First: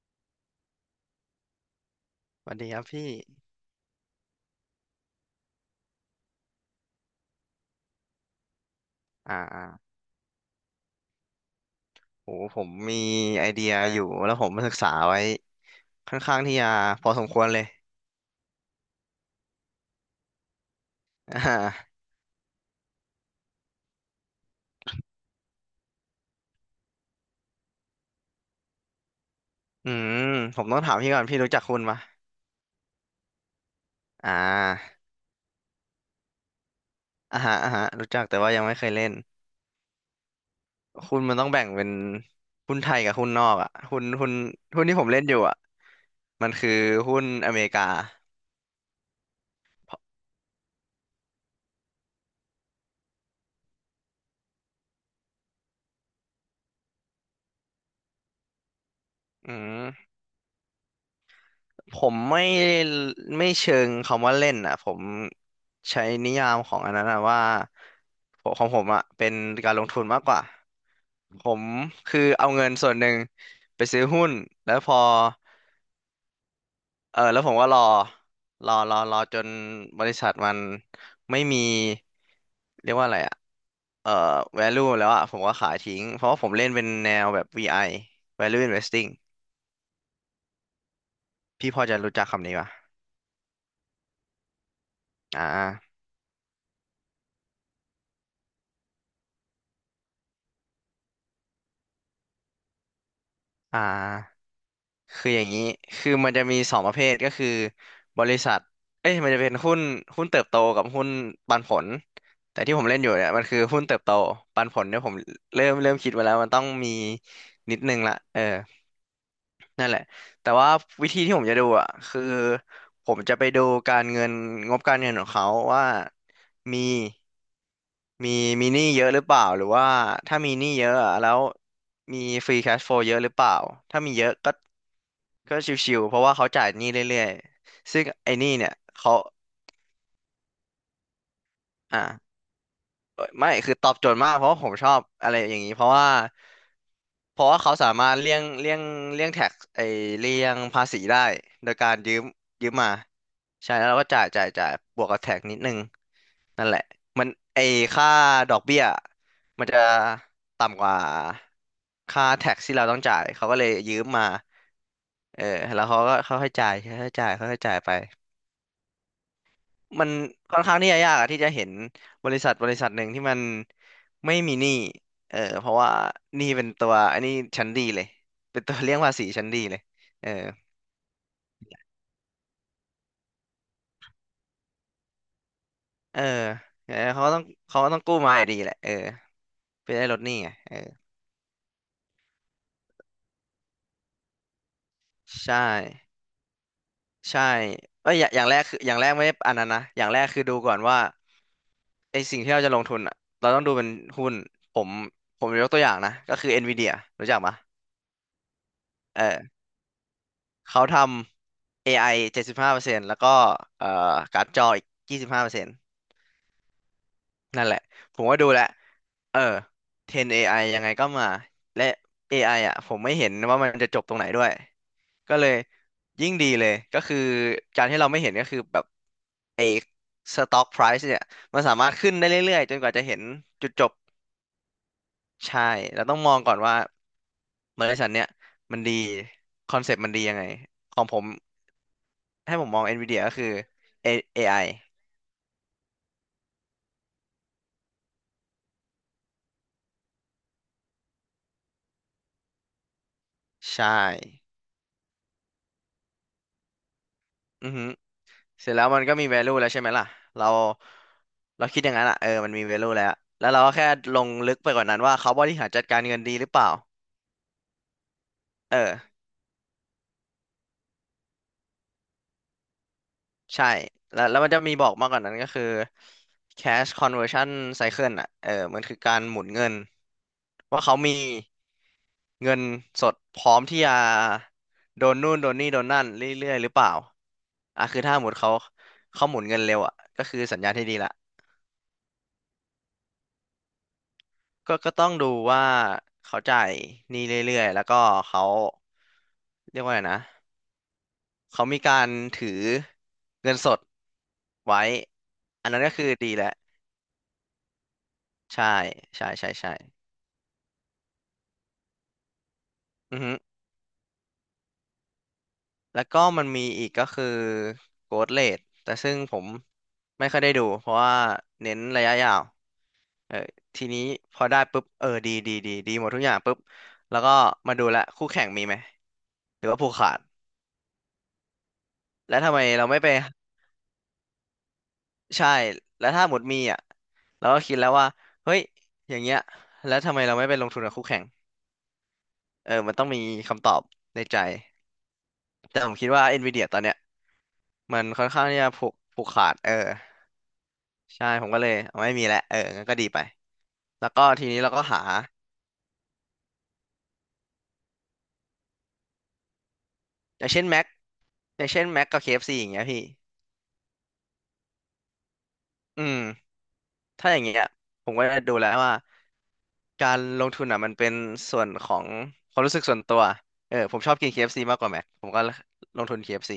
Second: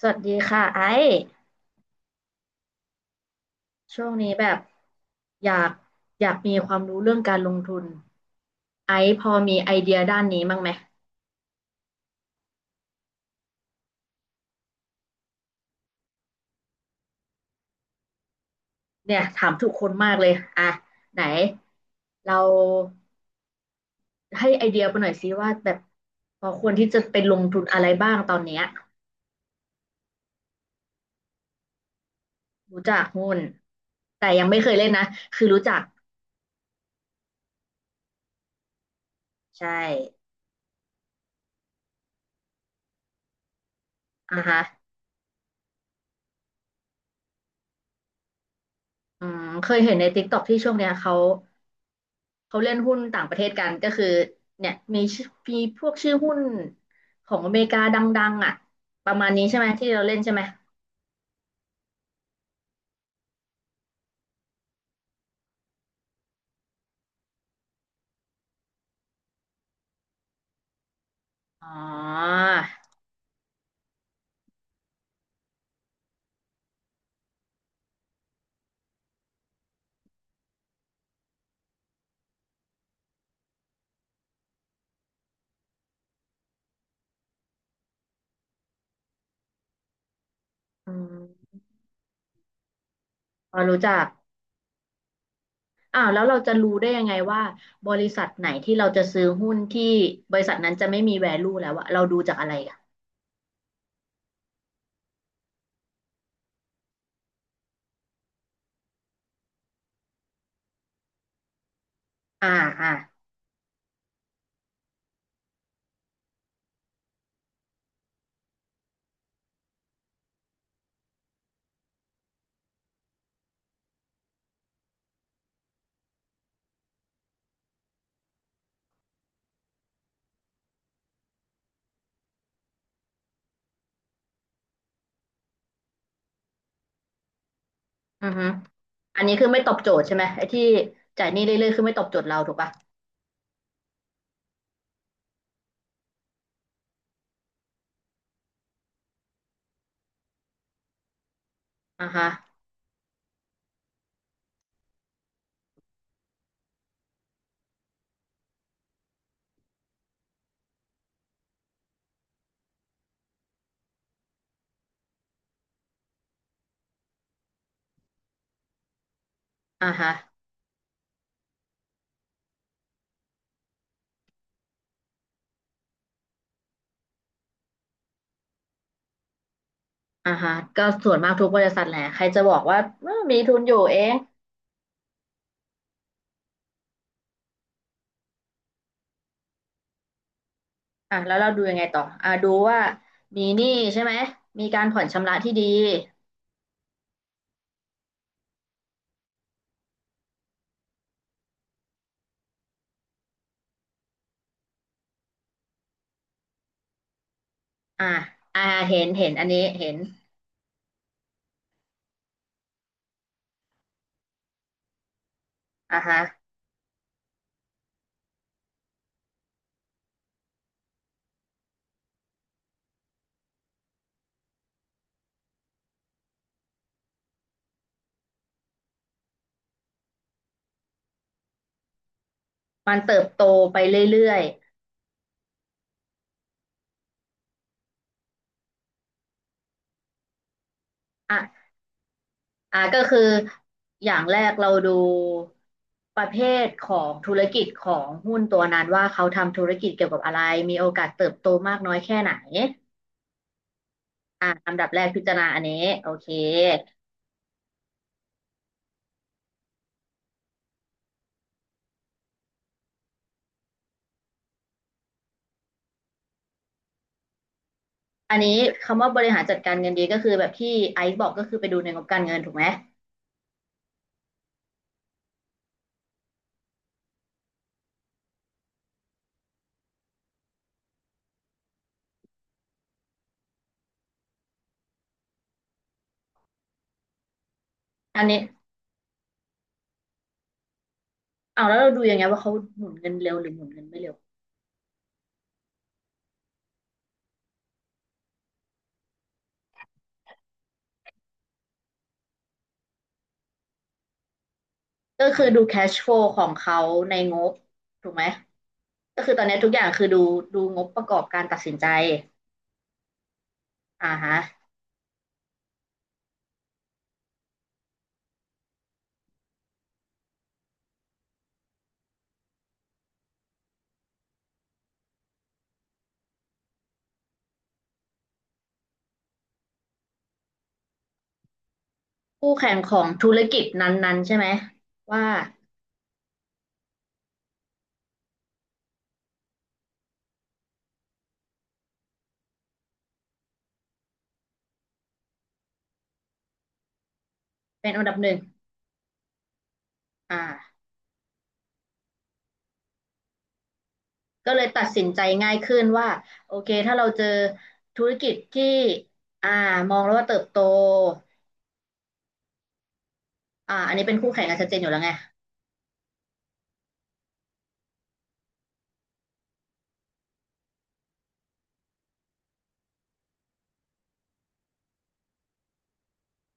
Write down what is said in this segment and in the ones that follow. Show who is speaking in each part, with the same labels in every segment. Speaker 1: สวัสดีค่ะไอ้
Speaker 2: สวัสดีครับพี่
Speaker 1: ช่วงนี้แบบอยากอยากมีความรู้เรื่องการลงทุนไอ้พอ
Speaker 2: อ่า
Speaker 1: มี
Speaker 2: อ่า
Speaker 1: ไอเดียด้านนี้บ้างไหม
Speaker 2: โหผมมีไอเดียอยู่แล้วผมมาศึกษาไว้ค่อนข้างที่จะพอสมควรเลย
Speaker 1: เนี่ยถามทุกคนมากเลยอ่ะไหน
Speaker 2: อ่า
Speaker 1: เราให้ไอเดียไปหน่อยซิว่าแบบพอควรที่จะไปลงทุนอะไรบ้างตอนเนี้ย
Speaker 2: อืมผมต้องถามพี่ก่อนพี่รู้จักคุณปะ
Speaker 1: รู้จักหุ้นแต่
Speaker 2: อ่
Speaker 1: ยังไม่เคยเล่น
Speaker 2: า
Speaker 1: นะคือรู้จัก
Speaker 2: อ่าฮะอ่าฮะรู้จักแต่ว่ายังไม่เคยเล่น
Speaker 1: ใช่
Speaker 2: คุณมันต้องแบ่งเป็นหุ้นไทยกับหุ้นนอกอ่ะ
Speaker 1: อ่ะฮะ
Speaker 2: หุ้นที่ผมเล่นอยู่อ่ะมันคือหุ้นอเมริกา
Speaker 1: อืมเคยเห็นใน t i k ตอ k ที่ช่วงเนี้ยเขาเล่นหุ้นต่างประเทศกันก็คือเนี่ยมีชื่อมีพวกชื่อหุ้นของอเมริกาดังๆอ่ะประมาณนี้
Speaker 2: อื
Speaker 1: ใช่ไหมที่เรา
Speaker 2: ม
Speaker 1: เล่นใช่ไหม
Speaker 2: ผมไม่เชิงคำว่าเล่นอ่ะผมใช้นิยามของอันนั้นอะว่าผมของผมอ่ะเป็นการลงทุนมากกว่าผม
Speaker 1: อ๋
Speaker 2: คือ
Speaker 1: อ
Speaker 2: เอาเงินส่วนหนึ่งไปซื้อหุ้นแล้วพอเออแล้วผมก็รอจนบริษัทมันไม่มีเรียกว่าอะไรอ่ะเอ่อ value แล้วอ่ะผมก็ขายทิ้งเพราะว่าผมเล่นเป็นแนวแบบ VI value investing
Speaker 1: อืม
Speaker 2: พี่พอจะรู้จักคำนี้ป่ะ
Speaker 1: พอรู้จัก
Speaker 2: อ่า
Speaker 1: อ้าวแล้วเราจะรู้ได้ยังไงว่าบริษัทไหนที่เราจะซื้อหุ้นที่บริษัทนั้นจะไม่มี value แล้วอะเราดูจากอะไรอะ
Speaker 2: อ่า คืออย่างนี้ คือมันจะมีสองประเภทก็คือบริษัทเอ้ยมันจะเป็นหุ้นเติบโตกับหุ้นปันผล
Speaker 1: อ่า
Speaker 2: แต่ที่ผม
Speaker 1: อ่า
Speaker 2: เล่นอยู่เนี่ยมันคือหุ้นเติบโตปันผลเนี่ยผมเริ่มคิดไว้แล้วมันต้องมีนิดนึงละเออ นั่นแหละแต่ว่าวิธีที่ผมจะดูอ่ะคือผมจะไปดูการเงินงบการเงินของเขาว่ามีมีมีหนี้เยอะหรือเปล่าหรือว่าถ้ามีหนี้เยอะอะแล้วมีฟรีแคชโฟลเยอะหรือเปล่าถ้ามีเยอะก็ก็ชิวๆเพราะว่าเขาจ่ายหนี้เรื่อยๆซึ่ง
Speaker 1: อื
Speaker 2: ไอ้
Speaker 1: อ
Speaker 2: ห
Speaker 1: ฮึ
Speaker 2: นี้เนี่ยเขา
Speaker 1: อันนี้คือไม่ตอบโจทย์ใช่ไหมไอ้ที่จ่ายหนี้เรื่อยๆคือไม่
Speaker 2: อ่ะ
Speaker 1: ตอบโจทย์เราถูกปะ
Speaker 2: เอ้ยไม่คือตอบโจทย์มากเพราะว่าผมชอบอะไรอย่างนี้เพราะว่าเขาสามารถเลี่ยงแท็กไอเลี่ยงภาษีได้โดยการ
Speaker 1: อ่า
Speaker 2: ยืม
Speaker 1: ฮะ
Speaker 2: มาใช่แล้วเราก็จ่ายบวกกับแท็กนิดนึงนั่นแหละมันไอค่าดอกเบี้ยมันจะต่ำกว่าค่าแท็กที่เราต้องจ่ายเขาก็เลยยืมมาเออแล้วเขาก็เขาให้จ่ายเขาให้จ่ายเขาให้จ่ายไป
Speaker 1: อ่า
Speaker 2: มั
Speaker 1: ฮะ
Speaker 2: นค่อนข้างที่จะยากอะที่จะเห็นบริษัทหนึ่งที่มันไม่มีหนี้เออเพราะว่าหนี้เป็นตัวอันนี้ชั้นดีเลยเป็นตัวเลี่ยงภาษีชั้นดีเลยเอ
Speaker 1: อ่า
Speaker 2: อ
Speaker 1: ฮะก็ส่วนมากทุกบริษัทแหละใครจะบอกว่าเอ้อมีทุนอยู่เอง
Speaker 2: เออเออเขาก็ต้องกู้มาอยู่ดีแหละเออเพื่อได้ลดหนี้ไงเออ
Speaker 1: อ่ะแล้วเราดูยังไงต่ออ่ะดูว่ามีหนี้ใช่ไหมมีการผ่อนชำระที่
Speaker 2: ใช่
Speaker 1: ดี
Speaker 2: ใช่เอ้ยอย่างแรกคืออย่างแรกไม่ได้อันนั้นนะอย่างแรกคือดูก่อนว่าไอสิ่งที่เราจะลงทุนอ่ะเราต้องดูเป็นหุ้นผมผมยกตัวอย่างนะก็คือ Nvidia รู้จักปะ
Speaker 1: อ่ะอ่ะเห็น
Speaker 2: เอ
Speaker 1: เห็นอัน
Speaker 2: อ
Speaker 1: นี้เห็น
Speaker 2: เขาทำ AI 75%แล้วก็เอ่อการ์ดจออีกยี่สิบห้าเปอร์เซ5นต์
Speaker 1: อ่ะฮะ
Speaker 2: นั่นแหละผมก็ดูแล้วเออ10 AI ยังไงก็มาและ AI อไออ่ะผมไม่เห็นว่ามันจะจบตรงไหนด้วยก็เลยยิ่งดีเลยก็คือการที่เราไม่เห็นก็คือแบบไอ้ stock price เนี่ยมันสามารถขึ้นได้เรื่อยๆจนก
Speaker 1: มั
Speaker 2: ว่า
Speaker 1: น
Speaker 2: จะเห็
Speaker 1: เติ
Speaker 2: น
Speaker 1: บโต
Speaker 2: จุด
Speaker 1: ไป
Speaker 2: จบ
Speaker 1: เรื่อย
Speaker 2: ใช่เราต้องมองก่อนว่าบริษัทเนี่ยมันดีคอนเซ็ปต์มันดียังไงของผม
Speaker 1: ๆอ่ะ
Speaker 2: ให้ผมม
Speaker 1: อ่ะ
Speaker 2: อง
Speaker 1: ก็คือ
Speaker 2: NVIDIA ก็คือ
Speaker 1: อ
Speaker 2: A-
Speaker 1: ย่างแร
Speaker 2: เอ
Speaker 1: ก
Speaker 2: ไ i
Speaker 1: เราดูประเภทของธุรกิจของหุ้นตัวนั้นว่าเขาทำธุรกิจเกี่ยวกับอะไรมีโอกาสเติบโตมากน้อยแค่ไหน
Speaker 2: ใช่
Speaker 1: อ่ะอันดับแรกพิจารณาอันนี้โอเค
Speaker 2: อือฮึเสร็จแล้วมันก็มี value แล้วใช่ไหมล่ะเราเราคิดอย่างนั้นอ่ะเออมันมี value แล้วแล้วเราก็แค่ลงลึกไปกว่านั้นว่าเขาบริหารจัดการเงินดีหรือเปล่า
Speaker 1: อันนี้
Speaker 2: เออ
Speaker 1: คำว่าบริหารจัดการเงินดีก็คือแบบที่ไอซ์บอกก็คือไปดูในงบการเงินถูกไหม
Speaker 2: ใช่แล้วมันจะมีบอกมากกว่านั้นก็คือ cash conversion cycle อ่ะเออมันคือการหมุนเงินว่าเขามี เงินสดพร้อมที่จะโดนนู่นโดนนี่โดนนั่นเรื่อยๆหรือเปล่าอ่ะคือถ้า
Speaker 1: อัน
Speaker 2: หมุด
Speaker 1: นี้
Speaker 2: เขาเขาหมุนเงินเร็วอ่ะก็คือสัญญาณที่ดีละ
Speaker 1: เอาวแล้วเราดูยังไงว่าเขาหมุนเงินเร็วหรือหมุนเงินไม่เร็ว
Speaker 2: ก็ต้องดูว่าเขาจ่ายหนี้เรื่อยๆแล้วก็เขาเรียกว่าไงนะเขามีการถือเงินสดไว้
Speaker 1: ก็คือดู
Speaker 2: อันนั้นก็
Speaker 1: cash
Speaker 2: คือ
Speaker 1: flow
Speaker 2: ดี
Speaker 1: ข
Speaker 2: แห
Speaker 1: อ
Speaker 2: ละ
Speaker 1: งเขาในงบถูกไหม
Speaker 2: ใช่
Speaker 1: ก็คือตอนนี้ทุ
Speaker 2: ใช่
Speaker 1: กอย่างคือดูดูงบประกอบการตัดสินใจ
Speaker 2: อือฮึ
Speaker 1: อ่าฮะ
Speaker 2: แล้วก็มันมีอีกก็คือ growth rate แต่ซึ่งผมไม่ค่อยได้ดูเพราะว่าเน้นระยะยาว เออทีนี้พอได้ปุ๊บเออดีหมดทุกอย่างปุ๊บแล้วก็มาดูละคู่แข่งมีไหมหรือว่าผูกขาดแล้ว
Speaker 1: คู่
Speaker 2: ทำไม
Speaker 1: แข่ง
Speaker 2: เรา
Speaker 1: ข
Speaker 2: ไม่
Speaker 1: อง
Speaker 2: ไป
Speaker 1: ธุรกิจนั้นๆใช่ไหมว่า
Speaker 2: ใช่แล้วถ้าหมดมีอ่ะเราก็คิดแล้วว่าเฮ้ยอย่างเงี้ยแล้วทำไมเราไม่ไปลงทุนกับคู่แข่งเออมันต้องมีคำตอบในใจแต่ผมคิดว่า NVIDIA ตอนเนี้ย
Speaker 1: เป็น
Speaker 2: มั
Speaker 1: อัน
Speaker 2: น
Speaker 1: ดับ
Speaker 2: ค่
Speaker 1: ห
Speaker 2: อน
Speaker 1: นึ่ง
Speaker 2: ข้างที่จะผูกขาดเออ
Speaker 1: อ่า
Speaker 2: ใช่ผมก็เลยเอาไม่มีแล้วเอองั้นก็ดีไปแล้วก็ที
Speaker 1: ก็
Speaker 2: นี้
Speaker 1: เลย
Speaker 2: เรา
Speaker 1: ตั
Speaker 2: ก็
Speaker 1: ด
Speaker 2: หา
Speaker 1: สินใจง่ายขึ้นว่าโอเคถ้าเราเจอธุรกิจที่อ่ามองแล้วว่าเติ
Speaker 2: อ
Speaker 1: บ
Speaker 2: ย่าง
Speaker 1: โต
Speaker 2: เช่น Mac อย่างเช่น Mac กับเคเอฟซีอย่างเงี้ยพี่
Speaker 1: อ่าอันนี้เป็นคู่แข่งกันชัดเจนอยู่แล้วไง
Speaker 2: อืม ถ้าอย่างเงี้ยผมก็จะดูแล้วว่าการลงทุนอ่ะมันเป็นส่วนของความรู้สึกส่วนตัวผมชอบกิน KFC มากกว่าแม็กผมก็ลงทุน KFC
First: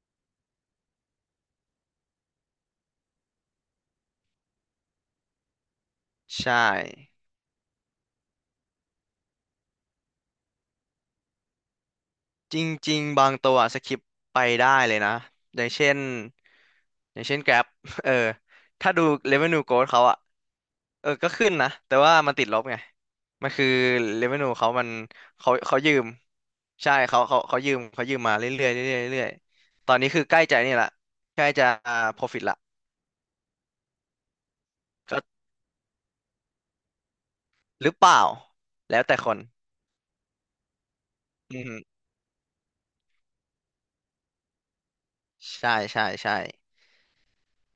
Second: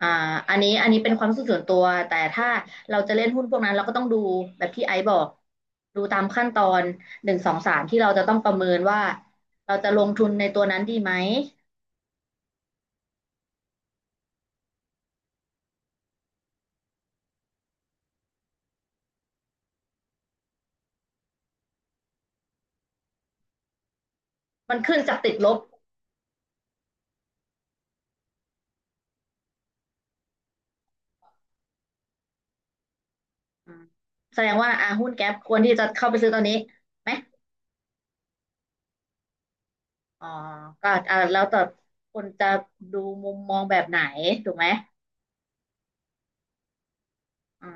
Speaker 1: อ่าอันนี้เป็นความรู้สึกส่วนตัวแต่ถ้าเราจะเล่นหุ้นพวกนั้นเราก็ต้องดูแบบที่ไอซ์บอกดูตามขั้น
Speaker 2: ใช่
Speaker 1: ตอนหนึ่งสองสามที่เราจะต้องประเมินว่าเราจะลงทุนในตัวนั้นดีไหม
Speaker 2: จริงๆบางตัวสคิปไปได้เลยนะอย่างเช่นอย่างเช่น Grab เออถ้าดู revenue growth เขาอะก็ขึ้นนะแต่ว่ามันติดลบไงมันคือ revenue เขา
Speaker 1: มัน
Speaker 2: มัน
Speaker 1: ขึ้นจากติดล
Speaker 2: เขา
Speaker 1: บ
Speaker 2: เขายืมใช่เขาเขายืมมาเรื่อยๆเรื่อยๆเรื่อยๆตอนนี้คือใกล้จะนี่ละใกล้จะ profit ละ
Speaker 1: อืมแสดงว่าอ่าหุ้น
Speaker 2: ก็
Speaker 1: แก๊ปควรที่จะเข้าไปซื้อตอนนี้ไหม
Speaker 2: หรือเปล่าแล้วแต่คน
Speaker 1: อ๋อก็อ่าแล้วแต่
Speaker 2: อืม
Speaker 1: คนจะดูมุมมองแบบไหนถูกไหม
Speaker 2: ใช่ใช่ใช่
Speaker 1: อื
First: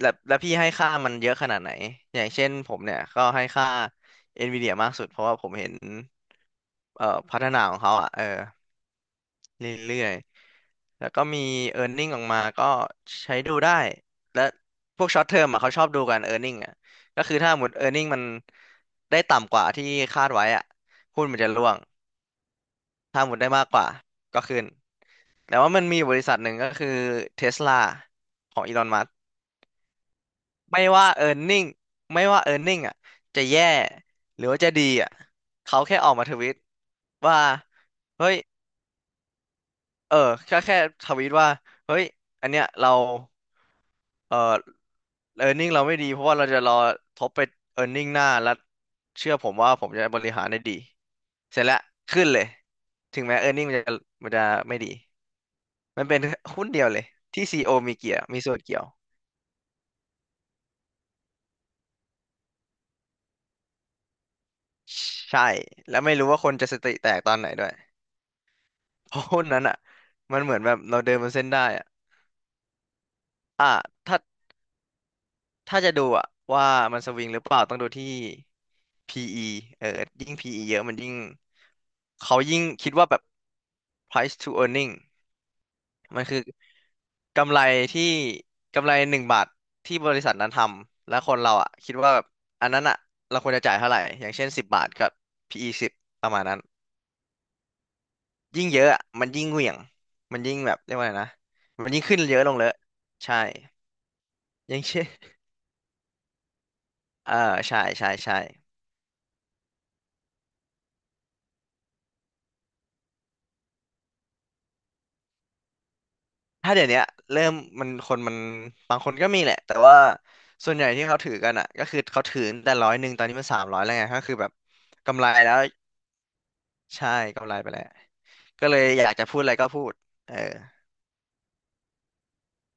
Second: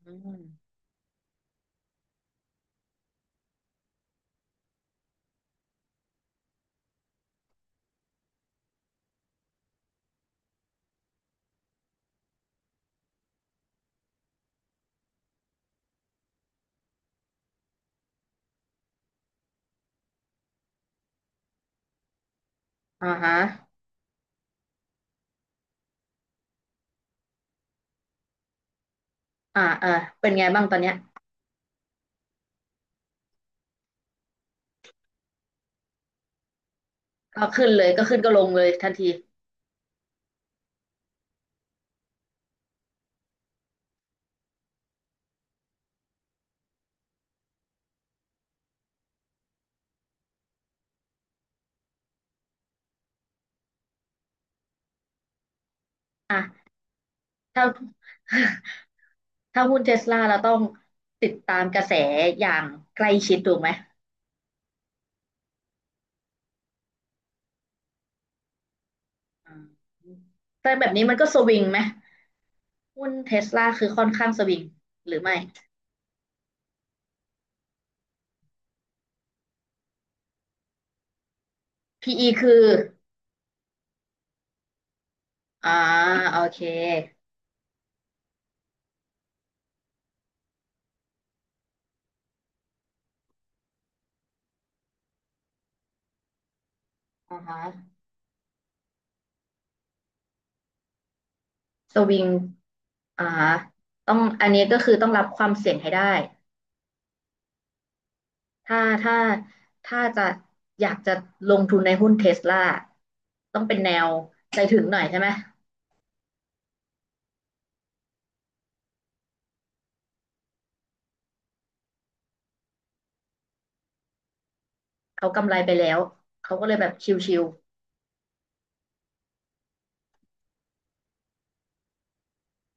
Speaker 2: แล้ว
Speaker 1: ม
Speaker 2: พี่ให้ค่ามันเยอะขนาดไหนอย่างเช่นผมเนี่ยก็ให้ค่า NVIDIA มากสุดเพราะว่าผมเห็นพัฒนาของเขาอ่ะเรื่อยๆแล้วก็มี earning ออกมาก็ใช้ดูได้และพวก short term อ่ะเขาชอบดูกัน earning อ่ะก็คือถ้าหมด earning มันได้ต่ำกว่าที่คาดไว้อ่ะหุ้นมันจะร่วง
Speaker 1: อ่า
Speaker 2: ถ้าห
Speaker 1: ฮะ
Speaker 2: มดได้มากกว่าก็ขึ้นแต่ว่ามันมีบริษัทหนึ่งก็คือ Tesla ของอีลอนมั
Speaker 1: อ่าเออเป็นไงบ้างตอน
Speaker 2: ไม่
Speaker 1: เนี้ย
Speaker 2: ว่า earning ไม่ว่า earning อ่ะจะแย่หรือว่าจะดีอ่ะเขาแค่ออกมาทวิตว่า
Speaker 1: ก็ขึ้นเลยก็ขึ้น
Speaker 2: เฮ้
Speaker 1: ก็
Speaker 2: ย
Speaker 1: ลงเลยทันที
Speaker 2: เออแค่ทวิตว่าเฮ้ยอันเนี้ยเราเออ earning เราไม่ดีเพราะว่าเราจะรอทบไป earning หน้าแล้วเชื่อผมว่าผมจะบริหารได้ดีเสร็จแล้วขึ้นเลยถึงแม้ earning มันจะไม่ดีมันเป็นหุ้น
Speaker 1: อ่ะ
Speaker 2: เดียวเลยที่ c
Speaker 1: ถ้า
Speaker 2: โ o มีเกี่ยวมีส่วนเกี่ยว
Speaker 1: ถ้าหุ้นเทสลาเราต้องติดตามกระแสอย่างใกล้ชิดถูกไหม
Speaker 2: ใช่แล้วไม่รู้ว่าคนจะสติแตกตอนไหนด้วย เพราะหุ้น
Speaker 1: อื
Speaker 2: นั้นอ่ะ
Speaker 1: ม
Speaker 2: มันเหมือน
Speaker 1: แต่
Speaker 2: แบบ
Speaker 1: แบบ
Speaker 2: เรา
Speaker 1: นี้
Speaker 2: เดิ
Speaker 1: มัน
Speaker 2: น
Speaker 1: ก็
Speaker 2: บน
Speaker 1: ส
Speaker 2: เส้น
Speaker 1: วิ
Speaker 2: ได้
Speaker 1: งไหม
Speaker 2: อ่ะ
Speaker 1: หุ้นเทสลา
Speaker 2: อ่ะ
Speaker 1: คือค่อน
Speaker 2: ถ้า
Speaker 1: ข้างสวิงหรือไม่
Speaker 2: ถ้าจะดูอ่ะว่ามันสวิงหรือเปล่าต้องดูที่ PE เออยิ่ง PE เยอะมันยิ่ง
Speaker 1: PE
Speaker 2: เขา
Speaker 1: คือ
Speaker 2: ยิ่งคิดว่าแบบ price to earning
Speaker 1: อ่า
Speaker 2: มัน
Speaker 1: โอ
Speaker 2: คือ
Speaker 1: เค
Speaker 2: กำไรที่กำไร1 บาทที่บริษัทนั้นทำแล้วคนเราอ่ะคิดว่าแบบอันนั้นอ่ะเราควรจะจ่ายเท่าไหร่อย่างเช่น10 บาทกับ PE 10ประมาณนั้น
Speaker 1: อ่าฮะ
Speaker 2: ยิ่งเยอะอะมันยิ่งเหวี่ยงมันยิ่งแบบเรียกว่าไงนะมัน
Speaker 1: ส
Speaker 2: ยิ่ง
Speaker 1: วิ
Speaker 2: ขึ้น
Speaker 1: ง
Speaker 2: เยอะลงเลยอะ
Speaker 1: อ่า
Speaker 2: ใช่
Speaker 1: ต้องอันนี้
Speaker 2: อ
Speaker 1: ก็
Speaker 2: ย่าง
Speaker 1: คือ
Speaker 2: เช่
Speaker 1: ต้
Speaker 2: น
Speaker 1: องรับค วามเสี่ยงให้ได้
Speaker 2: เออใช่ ใช่ ใช่
Speaker 1: ถ้าถ้าถ้าจะอยากจะลงทุนในหุ้นเทสลาต้องเป็นแนวใจถึงหน่อยใช่ไหม
Speaker 2: ถ้าเดี๋ยวเนี้ยเริ่มมันคนมัน บางคนก็มีแหละแต่ว่าส่วนใหญ่ที่เขาถือกันอ่ะก็คือเขาถือแต่100ตอนนี้มัน300แล้วไงก็คือแบบกำ
Speaker 1: เขา
Speaker 2: ไร
Speaker 1: กำ
Speaker 2: แล้
Speaker 1: ไร
Speaker 2: ว
Speaker 1: ไปแล้วเขาก็เลยแบบช
Speaker 2: ใช่
Speaker 1: ิว
Speaker 2: กำไรไปแล้วก็เลยอยากจะพูดอะไรก็พูดเออ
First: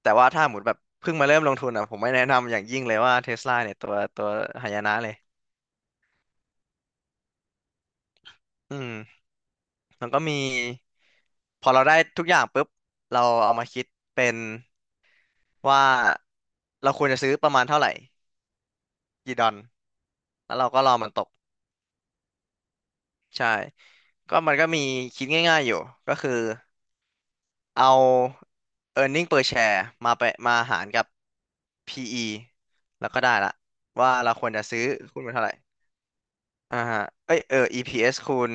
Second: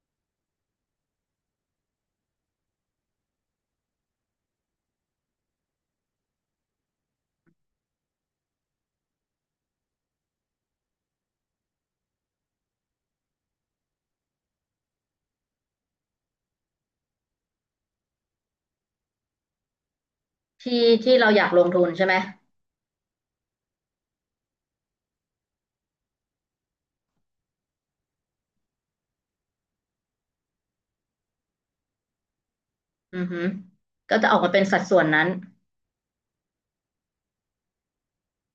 Speaker 2: แต่ว่าถ้าหมุดแบบเพิ่งมาเริ่มลงทุนอ่ะผมไม่แนะนำอย่างยิ่งเลยว่าเทสลาเนี่ยตัวหายนะเลยอืมมันก็มีพอเราได้ทุกอย่างปุ๊บเราเอามาคิดเป็นว่าเราควรจะซื้อประมาณเท่าไหร่กี่ดอน แล้วเราก็
Speaker 1: ที่
Speaker 2: รอมัน
Speaker 1: ที่
Speaker 2: ต
Speaker 1: เรา
Speaker 2: ก
Speaker 1: อยากลงทุนใช่ไหม
Speaker 2: ใช่ก็มันก็มีคิดง่ายๆอยู่ก็คือเอา earning per share มาไปมาหารกับ PE แล้วก็
Speaker 1: อือ
Speaker 2: ได้
Speaker 1: ฮึ
Speaker 2: ละว่า
Speaker 1: ก็จะ
Speaker 2: เรา
Speaker 1: ออก
Speaker 2: คว
Speaker 1: มา
Speaker 2: ร
Speaker 1: เป็
Speaker 2: จะ
Speaker 1: นสั
Speaker 2: ซื้
Speaker 1: ด
Speaker 2: อ
Speaker 1: ส่วน
Speaker 2: หุ้น
Speaker 1: นั้น
Speaker 2: มันเท่าไหร่อ่าฮะเอ้ยEPS คูณ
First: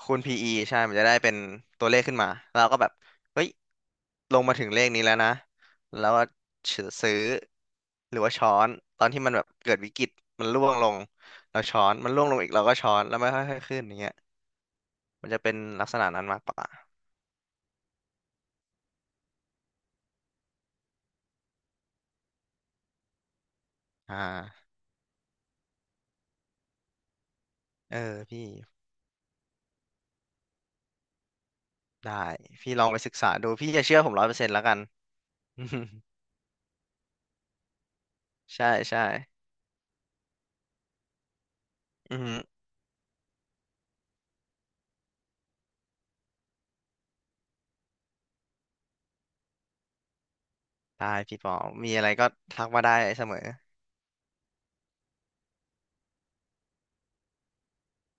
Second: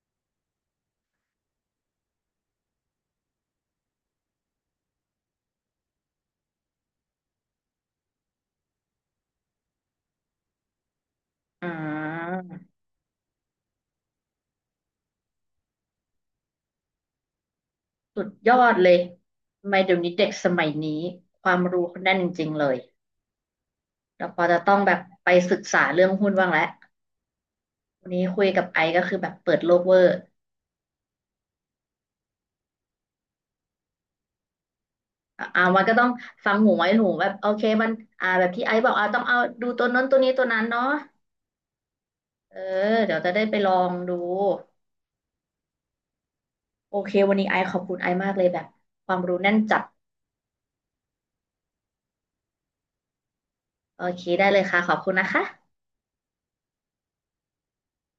Speaker 2: คูณ PE ใช่มันจะได้เป็นตัวเลขขึ้นมาแล้วเราก็แบบเฮ้ยลงมาถึงเลขนี้แล้วนะแล้วก็ซื้อหรือว่าช้อนตอนที่มันแบบเกิดวิกฤตมันร่วงลงเรา
Speaker 1: อ่
Speaker 2: ช้อนมันร่วงล
Speaker 1: า
Speaker 2: งอีกเราก็ช้อนแล้วไม่ค่อยๆขึ้นอย่างเงี้ย มันจะเป็นลักษณะนั้นมากกว่า
Speaker 1: สุดยอดเลยทำไมเดี๋ยวนี้เด็กสมัยนี้ ความรู้เขาแน่นจริงๆเลย
Speaker 2: อ่
Speaker 1: เราพอจะ
Speaker 2: า
Speaker 1: ต้องแบบไปศึกษาเรื่องหุ้นบ้างแล้ว
Speaker 2: เอ
Speaker 1: วัน
Speaker 2: อ
Speaker 1: นี้คุย
Speaker 2: พี่
Speaker 1: กับไอซ์ก็คือแบบเปิดโลกเวอร์
Speaker 2: ได้พี่ลองไปศึกษาดูพี่จะเชื่อผม100%แล้วกัน
Speaker 1: อ่ะอ่ามันก็ต้องฟังหูไว้หูแบบโอเคมันอ่าแบบ ที่
Speaker 2: ใช่
Speaker 1: ไอซ์บอก
Speaker 2: ใช่
Speaker 1: อ่าต้องเอาดูตัวนั้นตัวนี้ตัวนั้นเนาะ
Speaker 2: อือฮึ
Speaker 1: เออเดี๋ยวจะได้ไปลองดูโอเควันนี้ไอซ์ขอบคุณไอซ์มากเลยแบบความรู้แน่นจัด
Speaker 2: ได้พี่ปอมีอะไรก็ทักมาได้เสมอ
Speaker 1: โอเคได้เลยค่ะขอบคุณนะคะ